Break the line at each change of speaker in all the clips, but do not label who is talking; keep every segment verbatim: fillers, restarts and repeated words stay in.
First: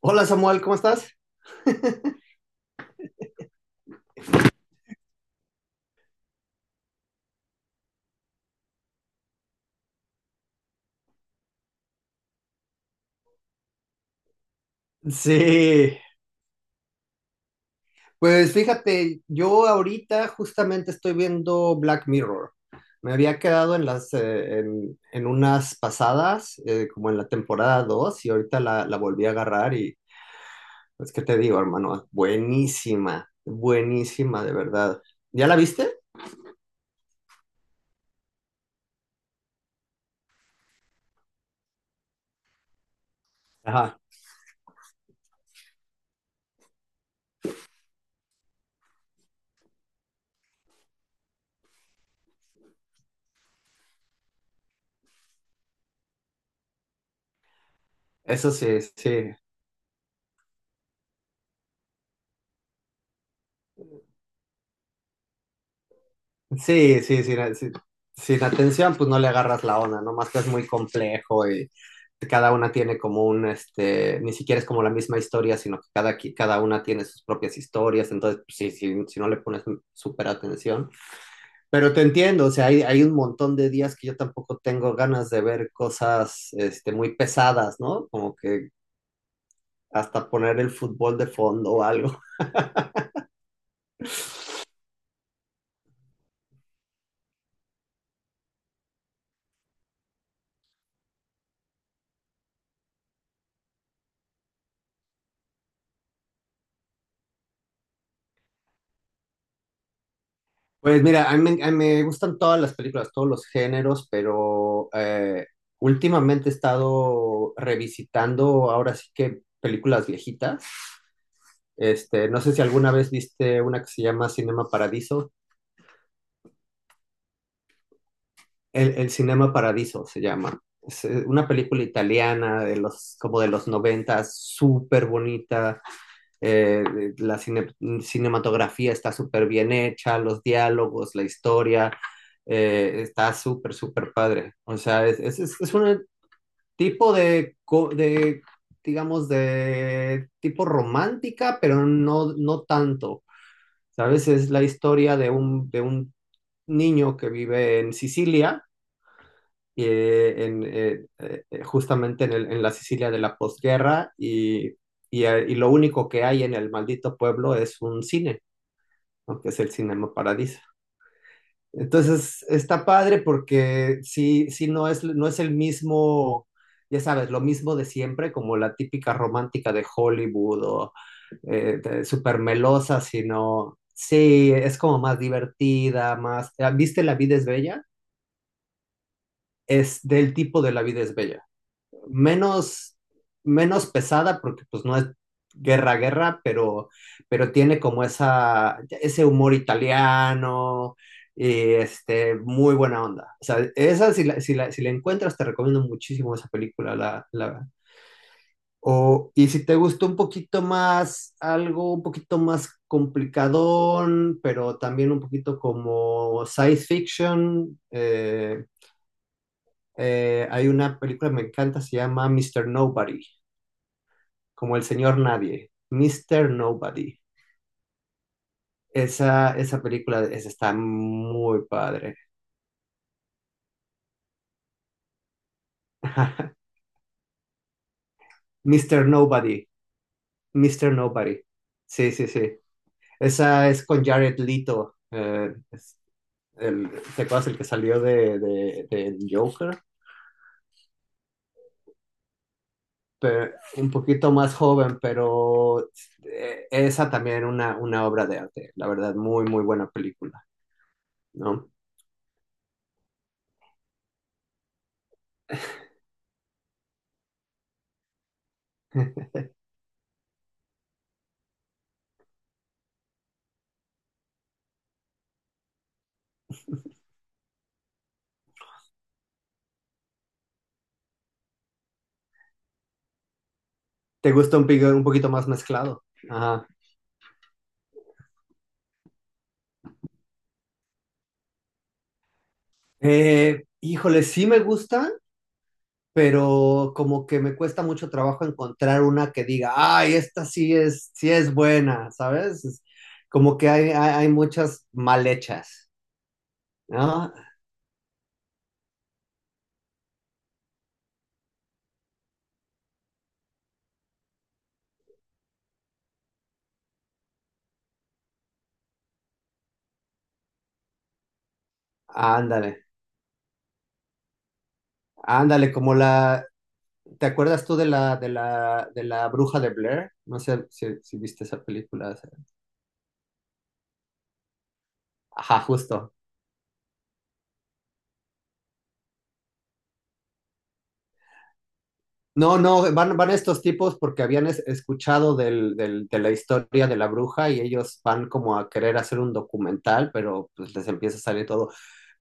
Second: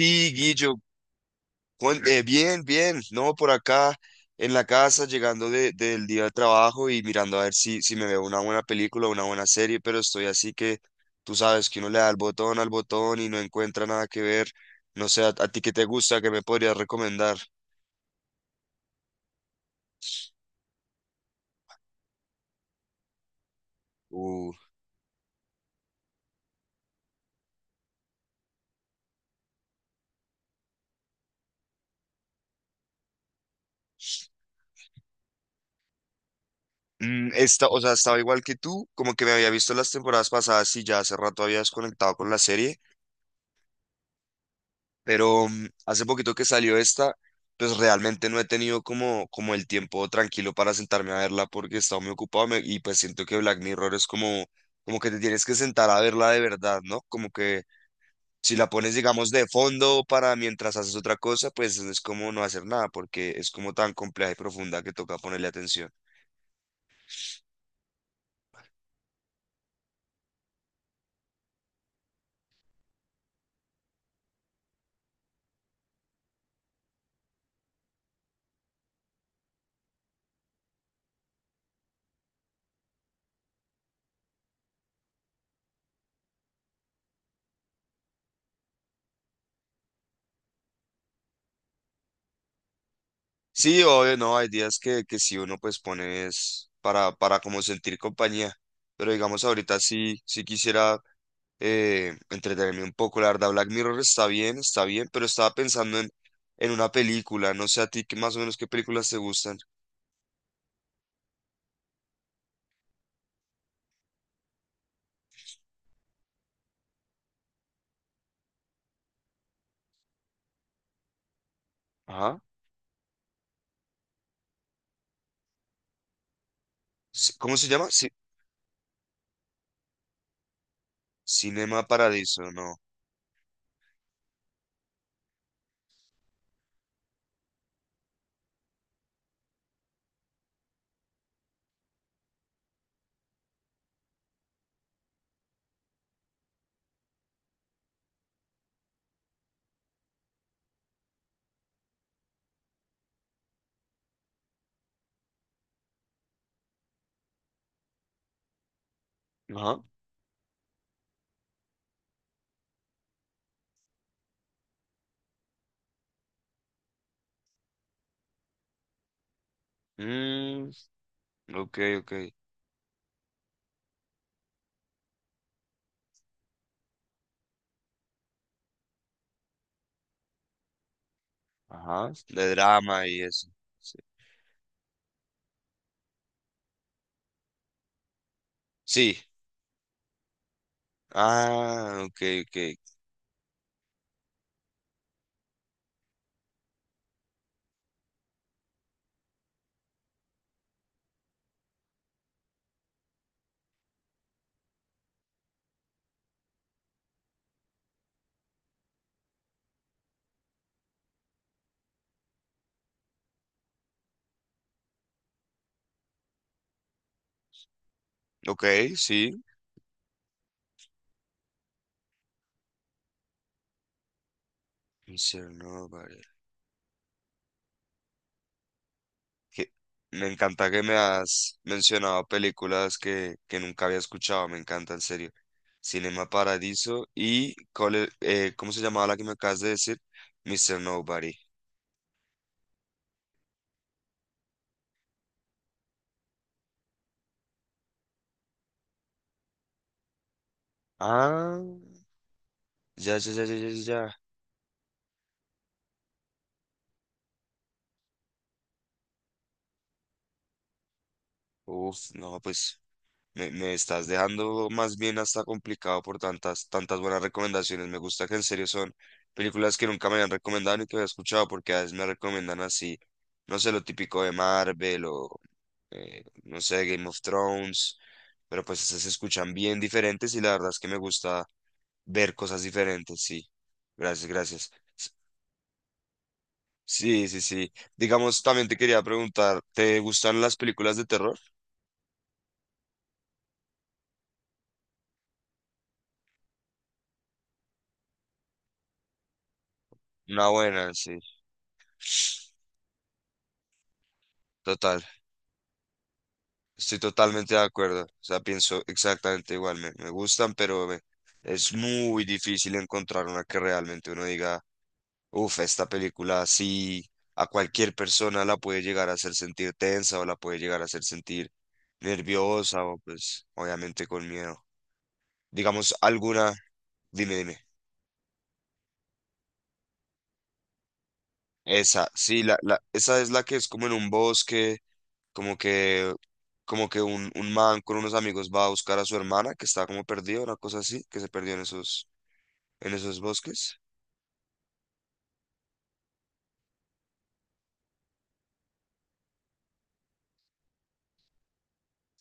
Hola Samuel, ¿cómo
Guillo,
estás?
cuen- eh, bien, bien, no, por acá en la casa, llegando de- del día de trabajo y mirando a ver si, si me veo una buena película, una buena serie, pero estoy así que tú sabes que uno le da el botón al botón y no encuentra nada que ver. No sé, a, a ti qué te
Sí.
gusta, qué me podrías recomendar.
Pues fíjate, yo ahorita justamente estoy viendo Black Mirror. Me había quedado en las
Uh,
eh, en, en unas pasadas, eh, como en la temporada dos y ahorita la, la volví a agarrar y pues qué te digo, hermano, buenísima, buenísima de verdad. ¿Ya la viste?
mm, esta, o sea, estaba igual que tú, como que me había visto las temporadas pasadas y ya hace rato había desconectado con la serie.
Ajá.
Pero mm, hace poquito que salió esta, pues realmente no he tenido como, como el tiempo tranquilo para sentarme a verla porque he estado muy ocupado me- y pues siento que Black Mirror es como, como que te tienes que sentar a verla de verdad, ¿no? Como que
Eso
si
sí,
la pones, digamos,
sí.
de fondo para mientras haces otra cosa, pues es como no hacer nada porque es como tan compleja y profunda que toca ponerle atención.
Sí, sí, sin, sin- sin atención, pues no le agarras la onda, ¿no? Más que es muy complejo y cada una tiene como un, este, ni siquiera es como la misma historia, sino que cada, qui- cada una tiene sus propias historias, entonces, pues, sí, sí, si no le pones súper atención. Pero te entiendo, o sea, hay, hay un montón de días que yo tampoco tengo ganas de ver cosas, este, muy pesadas, ¿no? Como que hasta poner el fútbol de fondo o algo.
Sí, obvio, no, hay días que, que sí uno pues pones para, para como sentir compañía, pero digamos ahorita sí, sí quisiera eh, entretenerme un poco. La verdad, Black Mirror está bien, está bien, pero estaba pensando en, en una película. No sé a ti qué más o menos qué películas te gustan.
Pues mira, a mí, me a mí me gustan todas las películas, todos los géneros, pero eh, últimamente he estado revisitando ahora sí que películas viejitas. Este,
Ajá.
no sé si alguna vez viste una que se llama Cinema Paradiso.
Sí, ¿cómo se llama? Sí,
El, el Cinema Paradiso se llama. Es eh, una
Cinema
película
Paradiso,
italiana
no.
de los, como de los noventas, súper bonita. eh, la cine- Cinematografía está súper bien hecha, los diálogos, la historia, eh, está súper, súper padre. O sea, es, es- es- es un tipo de, co- de, digamos, de tipo romántica, pero no, no tanto. ¿Sabes? Es la historia de un, de un niño que vive en Sicilia
Ajá.
eh, en, eh, eh, eh, justamente en, el- en la Sicilia de la posguerra y, y, eh, y lo único que hay en el maldito pueblo es un cine, ¿no? Que es el Cinema Paradiso.
Mm, ok, ok.
Entonces está padre porque sí, sí no es, no es el mismo, ya sabes, lo mismo de siempre, como la típica romántica de Hollywood o eh, de-
Ajá.
súper
De
melosa,
drama y eso.
sino
Sí.
sí, es como más divertida, más ¿viste La vida es bella?
Sí.
Es del tipo de La vida es bella.
Ah, ok, ok.
Menos, menos pesada porque pues no es guerra, guerra, pero, pero tiene como esa, ese humor italiano, y este, muy buena onda. O sea, esa si la, si la, si la encuentras, te recomiendo muchísimo esa película. La, la, o, y si te gustó un poquito más, algo un poquito más complicadón, pero también un poquito como science fiction,
Ok,
eh,
sí.
eh, hay una película que me encanta, se llama mister Nobody. Como el señor
mister
nadie,
Nobody.
Mister Nobody. Esa,
que-
esa película
Me
esa
encanta
está
que me has
muy padre.
mencionado películas que, que nunca había escuchado, me encanta, en serio. Cinema Paradiso y, cole- eh, ¿cómo se llamaba
Mister
la que me acabas
Nobody,
de decir? Mister
Mister
Nobody.
Nobody. Sí, sí, sí. Esa es con Jared Leto. Eh, es el, ¿te acuerdas el que salió de, de, del Joker?
Ah, ya, ya, ya,
Pero
ya, ya,
un
ya.
poquito más joven, pero eh, esa también una, una obra de arte. La verdad, muy, muy buena película, ¿no?
Uf, no, pues me, me estás dejando más bien hasta complicado por tantas, tantas buenas recomendaciones. Me gusta que en serio son películas que nunca me habían recomendado ni que había escuchado, porque a veces me recomiendan así, no sé, lo típico de Marvel o eh, no sé, Game of Thrones, pero pues esas se escuchan bien diferentes y la verdad es que me gusta ver cosas diferentes, sí. Gracias,
¿Te gusta un,
gracias.
pico- un
S-
poquito más mezclado? Ajá.
Sí, sí, sí. Digamos, también te quería preguntar, ¿te gustan las películas de terror?
Eh, híjole, sí me gustan, pero como que me cuesta mucho trabajo encontrar una que diga, ay, esta
Una
sí
buena, sí,
es, sí es buena, ¿sabes? Es como que hay, hay, hay muchas
total.
mal hechas,
Estoy
¿no?
totalmente de acuerdo. O sea, pienso exactamente igual. Me, me gustan, pero me- es muy difícil encontrar una que realmente uno diga. Uf, esta película sí a cualquier persona la puede llegar a hacer sentir tensa o la puede llegar a hacer sentir
Ándale,
nerviosa o pues obviamente con miedo.
ándale,
Digamos
como la,
alguna,
¿te
dime, dime.
acuerdas tú de la, de la, de la bruja de Blair? No sé si, si viste esa
Esa,
película.
sí, la, la, esa es la que es como en un bosque, como
Ajá, justo.
que, como que un, un man con unos amigos va a buscar a su hermana que está como perdida, una cosa así, que se perdió en esos,
No, no,
en
van,
esos
van estos
bosques.
tipos porque habían es- escuchado del, del- de la historia de la bruja y ellos van como a querer hacer un documental, pero pues les empieza a salir todo.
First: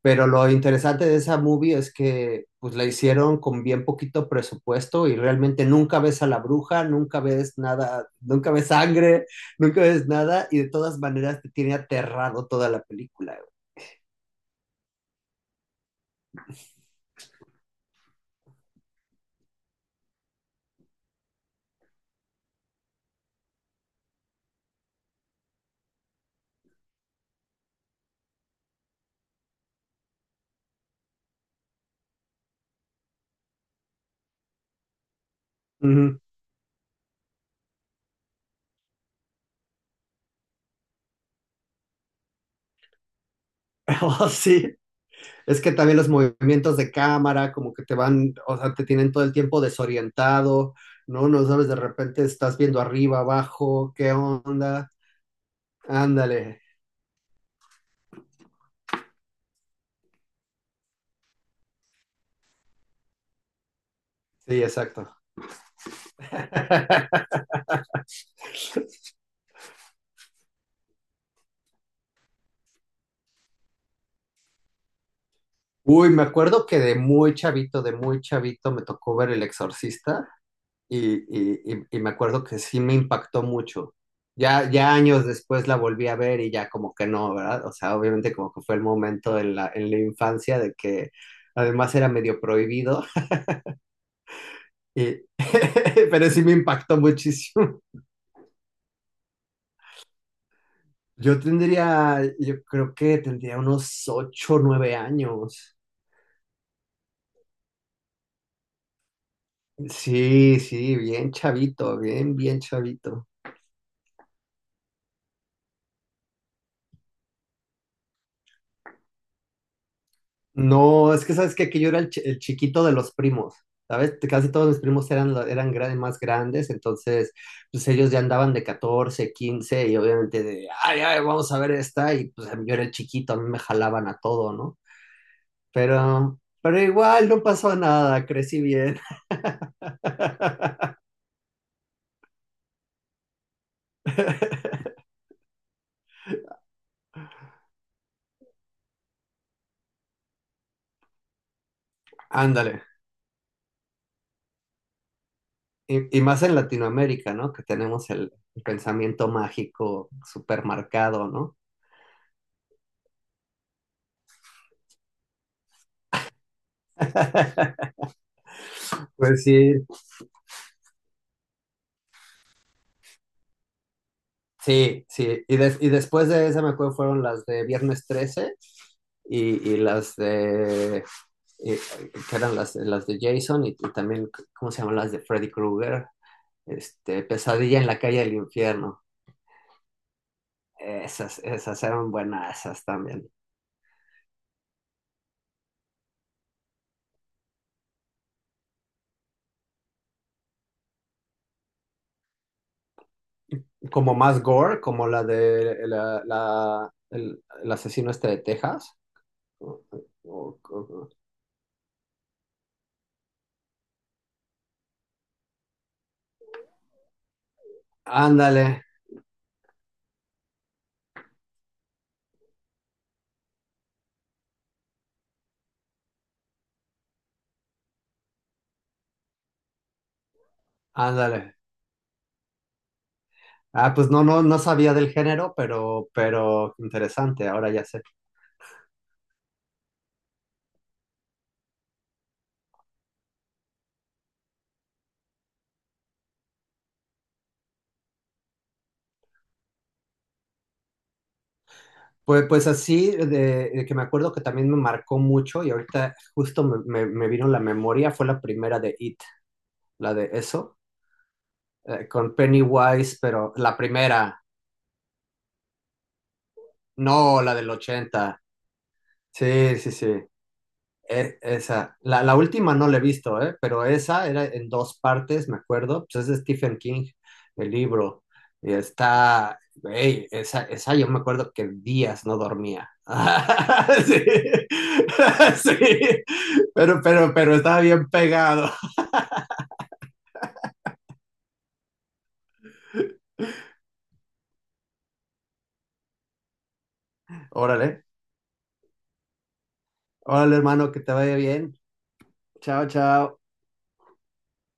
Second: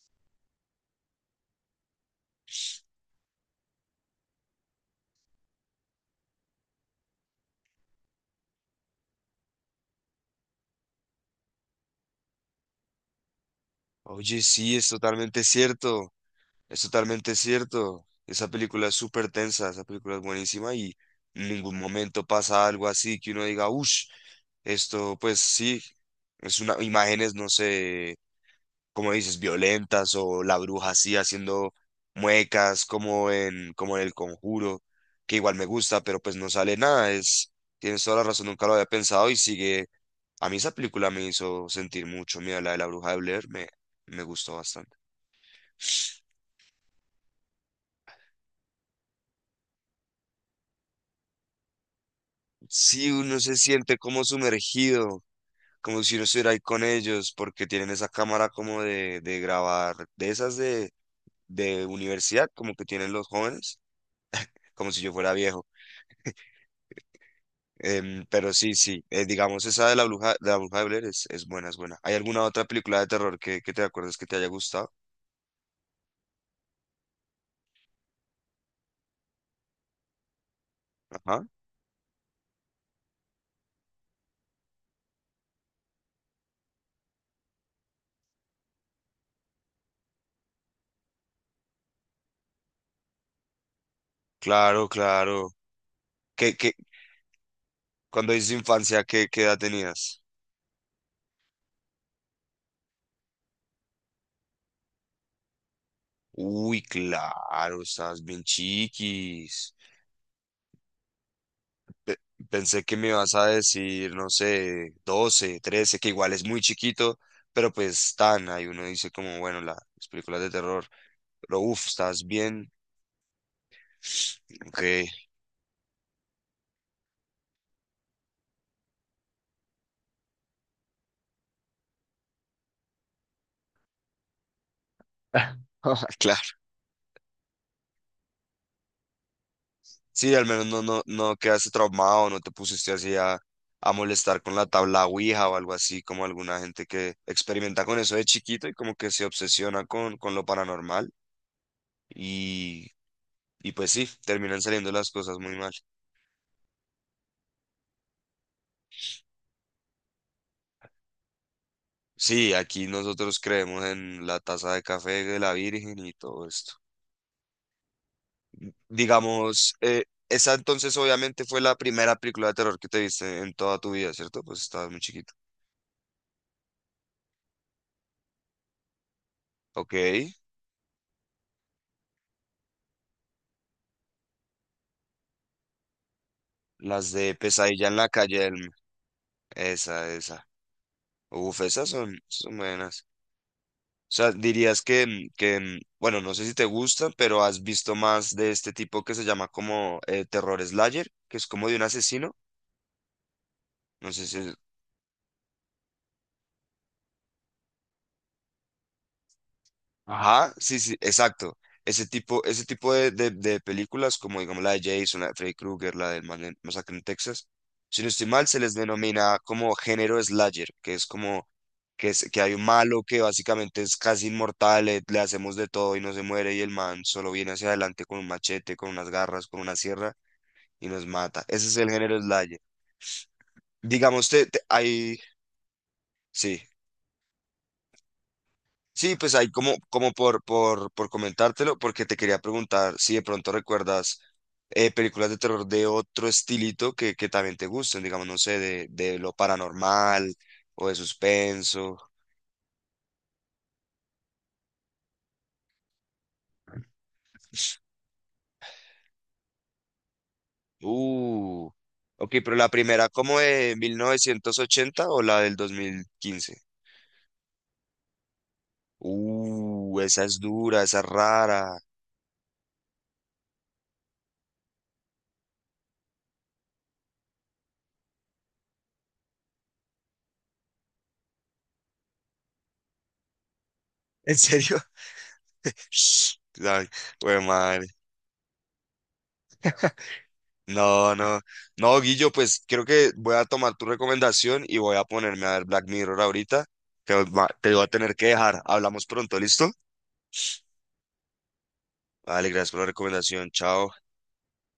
Pero lo interesante de esa movie es que pues la hicieron con bien poquito presupuesto y realmente nunca ves a la bruja, nunca ves nada, nunca ves sangre, nunca ves nada y de todas maneras te tiene aterrado toda la película.
Oye, sí, es totalmente cierto. Es totalmente cierto. Esa película es súper tensa, esa película es buenísima y en ningún momento pasa algo así que uno diga, uff, esto pues sí, es una, imágenes, no sé, como dices, violentas o la bruja así haciendo muecas como en, como en El Conjuro, que igual me
Güey.
gusta, pero
Ujú.
pues no sale nada. Es, tienes toda la razón, nunca lo había pensado y sigue. A mí esa película me hizo sentir mucho, mira, la de la bruja de Blair me, me
Oh,
gustó
sí.
bastante.
Es que también los movimientos de cámara, como que te van, o sea, te tienen todo el tiempo desorientado, ¿no? No sabes, de repente estás viendo
Sí,
arriba,
uno se
abajo,
siente
¿qué
como
onda?
sumergido, como si uno estuviera ahí
Ándale.
con ellos, porque tienen esa cámara como de, de grabar, de esas de, de universidad, como que tienen los jóvenes,
Sí,
como si
exacto.
yo fuera viejo. Em, pero sí, sí, eh, digamos esa de la bruja, de la bruja de Blair es, es buena, es buena. ¿Hay alguna otra película de terror que, que te acuerdes que te haya gustado?
Uy, me acuerdo que de muy chavito, de muy chavito, me tocó ver El Exorcista y,
Ajá.
y- y- y me acuerdo que sí me impactó mucho. Ya, ya años después la volví a ver y ya como que no, ¿verdad? O sea, obviamente como que fue el momento en la, en la infancia de que además era medio prohibido.
Claro,
Eh,
claro.
pero sí me
¿Qué, qué,
impactó muchísimo.
cuando dices infancia, qué, qué edad tenías?
Yo tendría, yo creo que tendría unos ocho, o nueve años.
Uy, claro, estabas bien chiquis.
Sí, sí, bien chavito,
Pe-
bien, bien
Pensé que me
chavito.
ibas a decir, no sé, doce trece que igual es muy chiquito, pero pues tan, ahí uno dice como, bueno, la- las películas de terror,
No, es que sabes
pero
que, que
uff,
yo era el, chi-
estás
el
bien.
chiquito de los primos, ¿sabes? Casi todos mis
Ok,
primos eran, la- eran gra- más grandes, entonces pues ellos ya andaban de catorce, quince y obviamente de, ay, ay, vamos a ver esta y pues yo era el chiquito, a mí me jalaban a todo, ¿no? Pero,
claro.
pero igual no pasó nada, crecí bien.
Sí, al menos no, no, no quedaste traumado, no te pusiste así a, a molestar con la tabla Ouija o algo así, como alguna gente que experimenta con eso de chiquito y como que se obsesiona con, con lo paranormal
Ándale.
y, y pues sí, terminan saliendo las cosas muy mal.
Y, y más en Latinoamérica, ¿no? Que tenemos el el pensamiento mágico supermercado, ¿no?
Sí, aquí nosotros creemos en la taza de café de la Virgen y todo esto.
Pues sí,
Digamos, eh, esa entonces obviamente fue la primera película de terror que te viste en toda tu vida, ¿cierto? Pues estabas muy
sí,
chiquito.
sí. Y, des- y después de esa, me acuerdo, fueron las de Viernes trece y, y
Ok,
las de... y- que eran las, las de Jason y, y también, ¿cómo se llaman? Las de Freddy Krueger.
las
Este,
de
Pesadilla
Pesadilla
en
en
la
la
calle del
calle Elm,
infierno.
esa, esa.
Esas,
Uf,
esas
esas
eran
son, son
buenas, esas
buenas.
también.
O sea, dirías que, mm, que, mm, bueno, no sé si te gustan, pero has visto más de este tipo que se llama como eh, Terror Slayer, que es como de un asesino. No
Como
sé si
más gore, como la de la, la- el, el asesino este de Texas. O-
ajá,
o-
sí, sí,
o-
exacto. Ese tipo, ese tipo de, de- de películas, como digamos la de Jason, la de Freddy Krueger, la del Man- Masacre en Texas, si no estoy mal, se
Ándale,
les denomina como género slasher, que es como que, es, que hay un malo que básicamente es casi inmortal, le, le hacemos de todo y no se muere, y el man solo viene hacia adelante con un machete, con unas garras, con una sierra y nos mata.
ándale.
Ese es el género slasher.
Ah, pues no,
Digamos,
no,
te,
no
te-
sabía del
hay,
género, pero,
sí.
pero interesante, ahora ya sé.
Sí, pues ahí como, como por, por, por comentártelo, porque te quería preguntar si de pronto recuerdas eh, películas de terror de otro estilito que, que también te gusten, digamos, no sé, de, de lo paranormal o de suspenso.
Pues, pues así, de, de que me acuerdo que también me marcó mucho y ahorita justo me, me, me vino la memoria, fue la primera de It, la de eso,
Uh,
eh,
ok,
con
pero la primera,
Pennywise,
¿como
pero
de
la
mil
primera,
novecientos ochenta o la del dos mil quince?
no la del ochenta. Sí, sí,
Uh,
sí.
esa es dura, esa es
Eh,
rara.
esa, la, la última no la he visto, ¿eh? Pero esa era en dos partes, me acuerdo. Pues es de Stephen King, el libro. Y está, güey, esa, esa yo me acuerdo que días no dormía. Sí.
¿En serio?
Sí.
Ay,
Pero, pero,
güey,
pero estaba
madre.
bien pegado.
No, no, no, Guillo, pues creo que voy a tomar tu recomendación y voy a ponerme a ver Black Mirror ahorita. Te, va- te voy a
Órale,
tener que dejar. Hablamos pronto, ¿listo?
órale, hermano, que te vaya bien.
Vale, gracias por la
Chao, chao.
recomendación. Chao.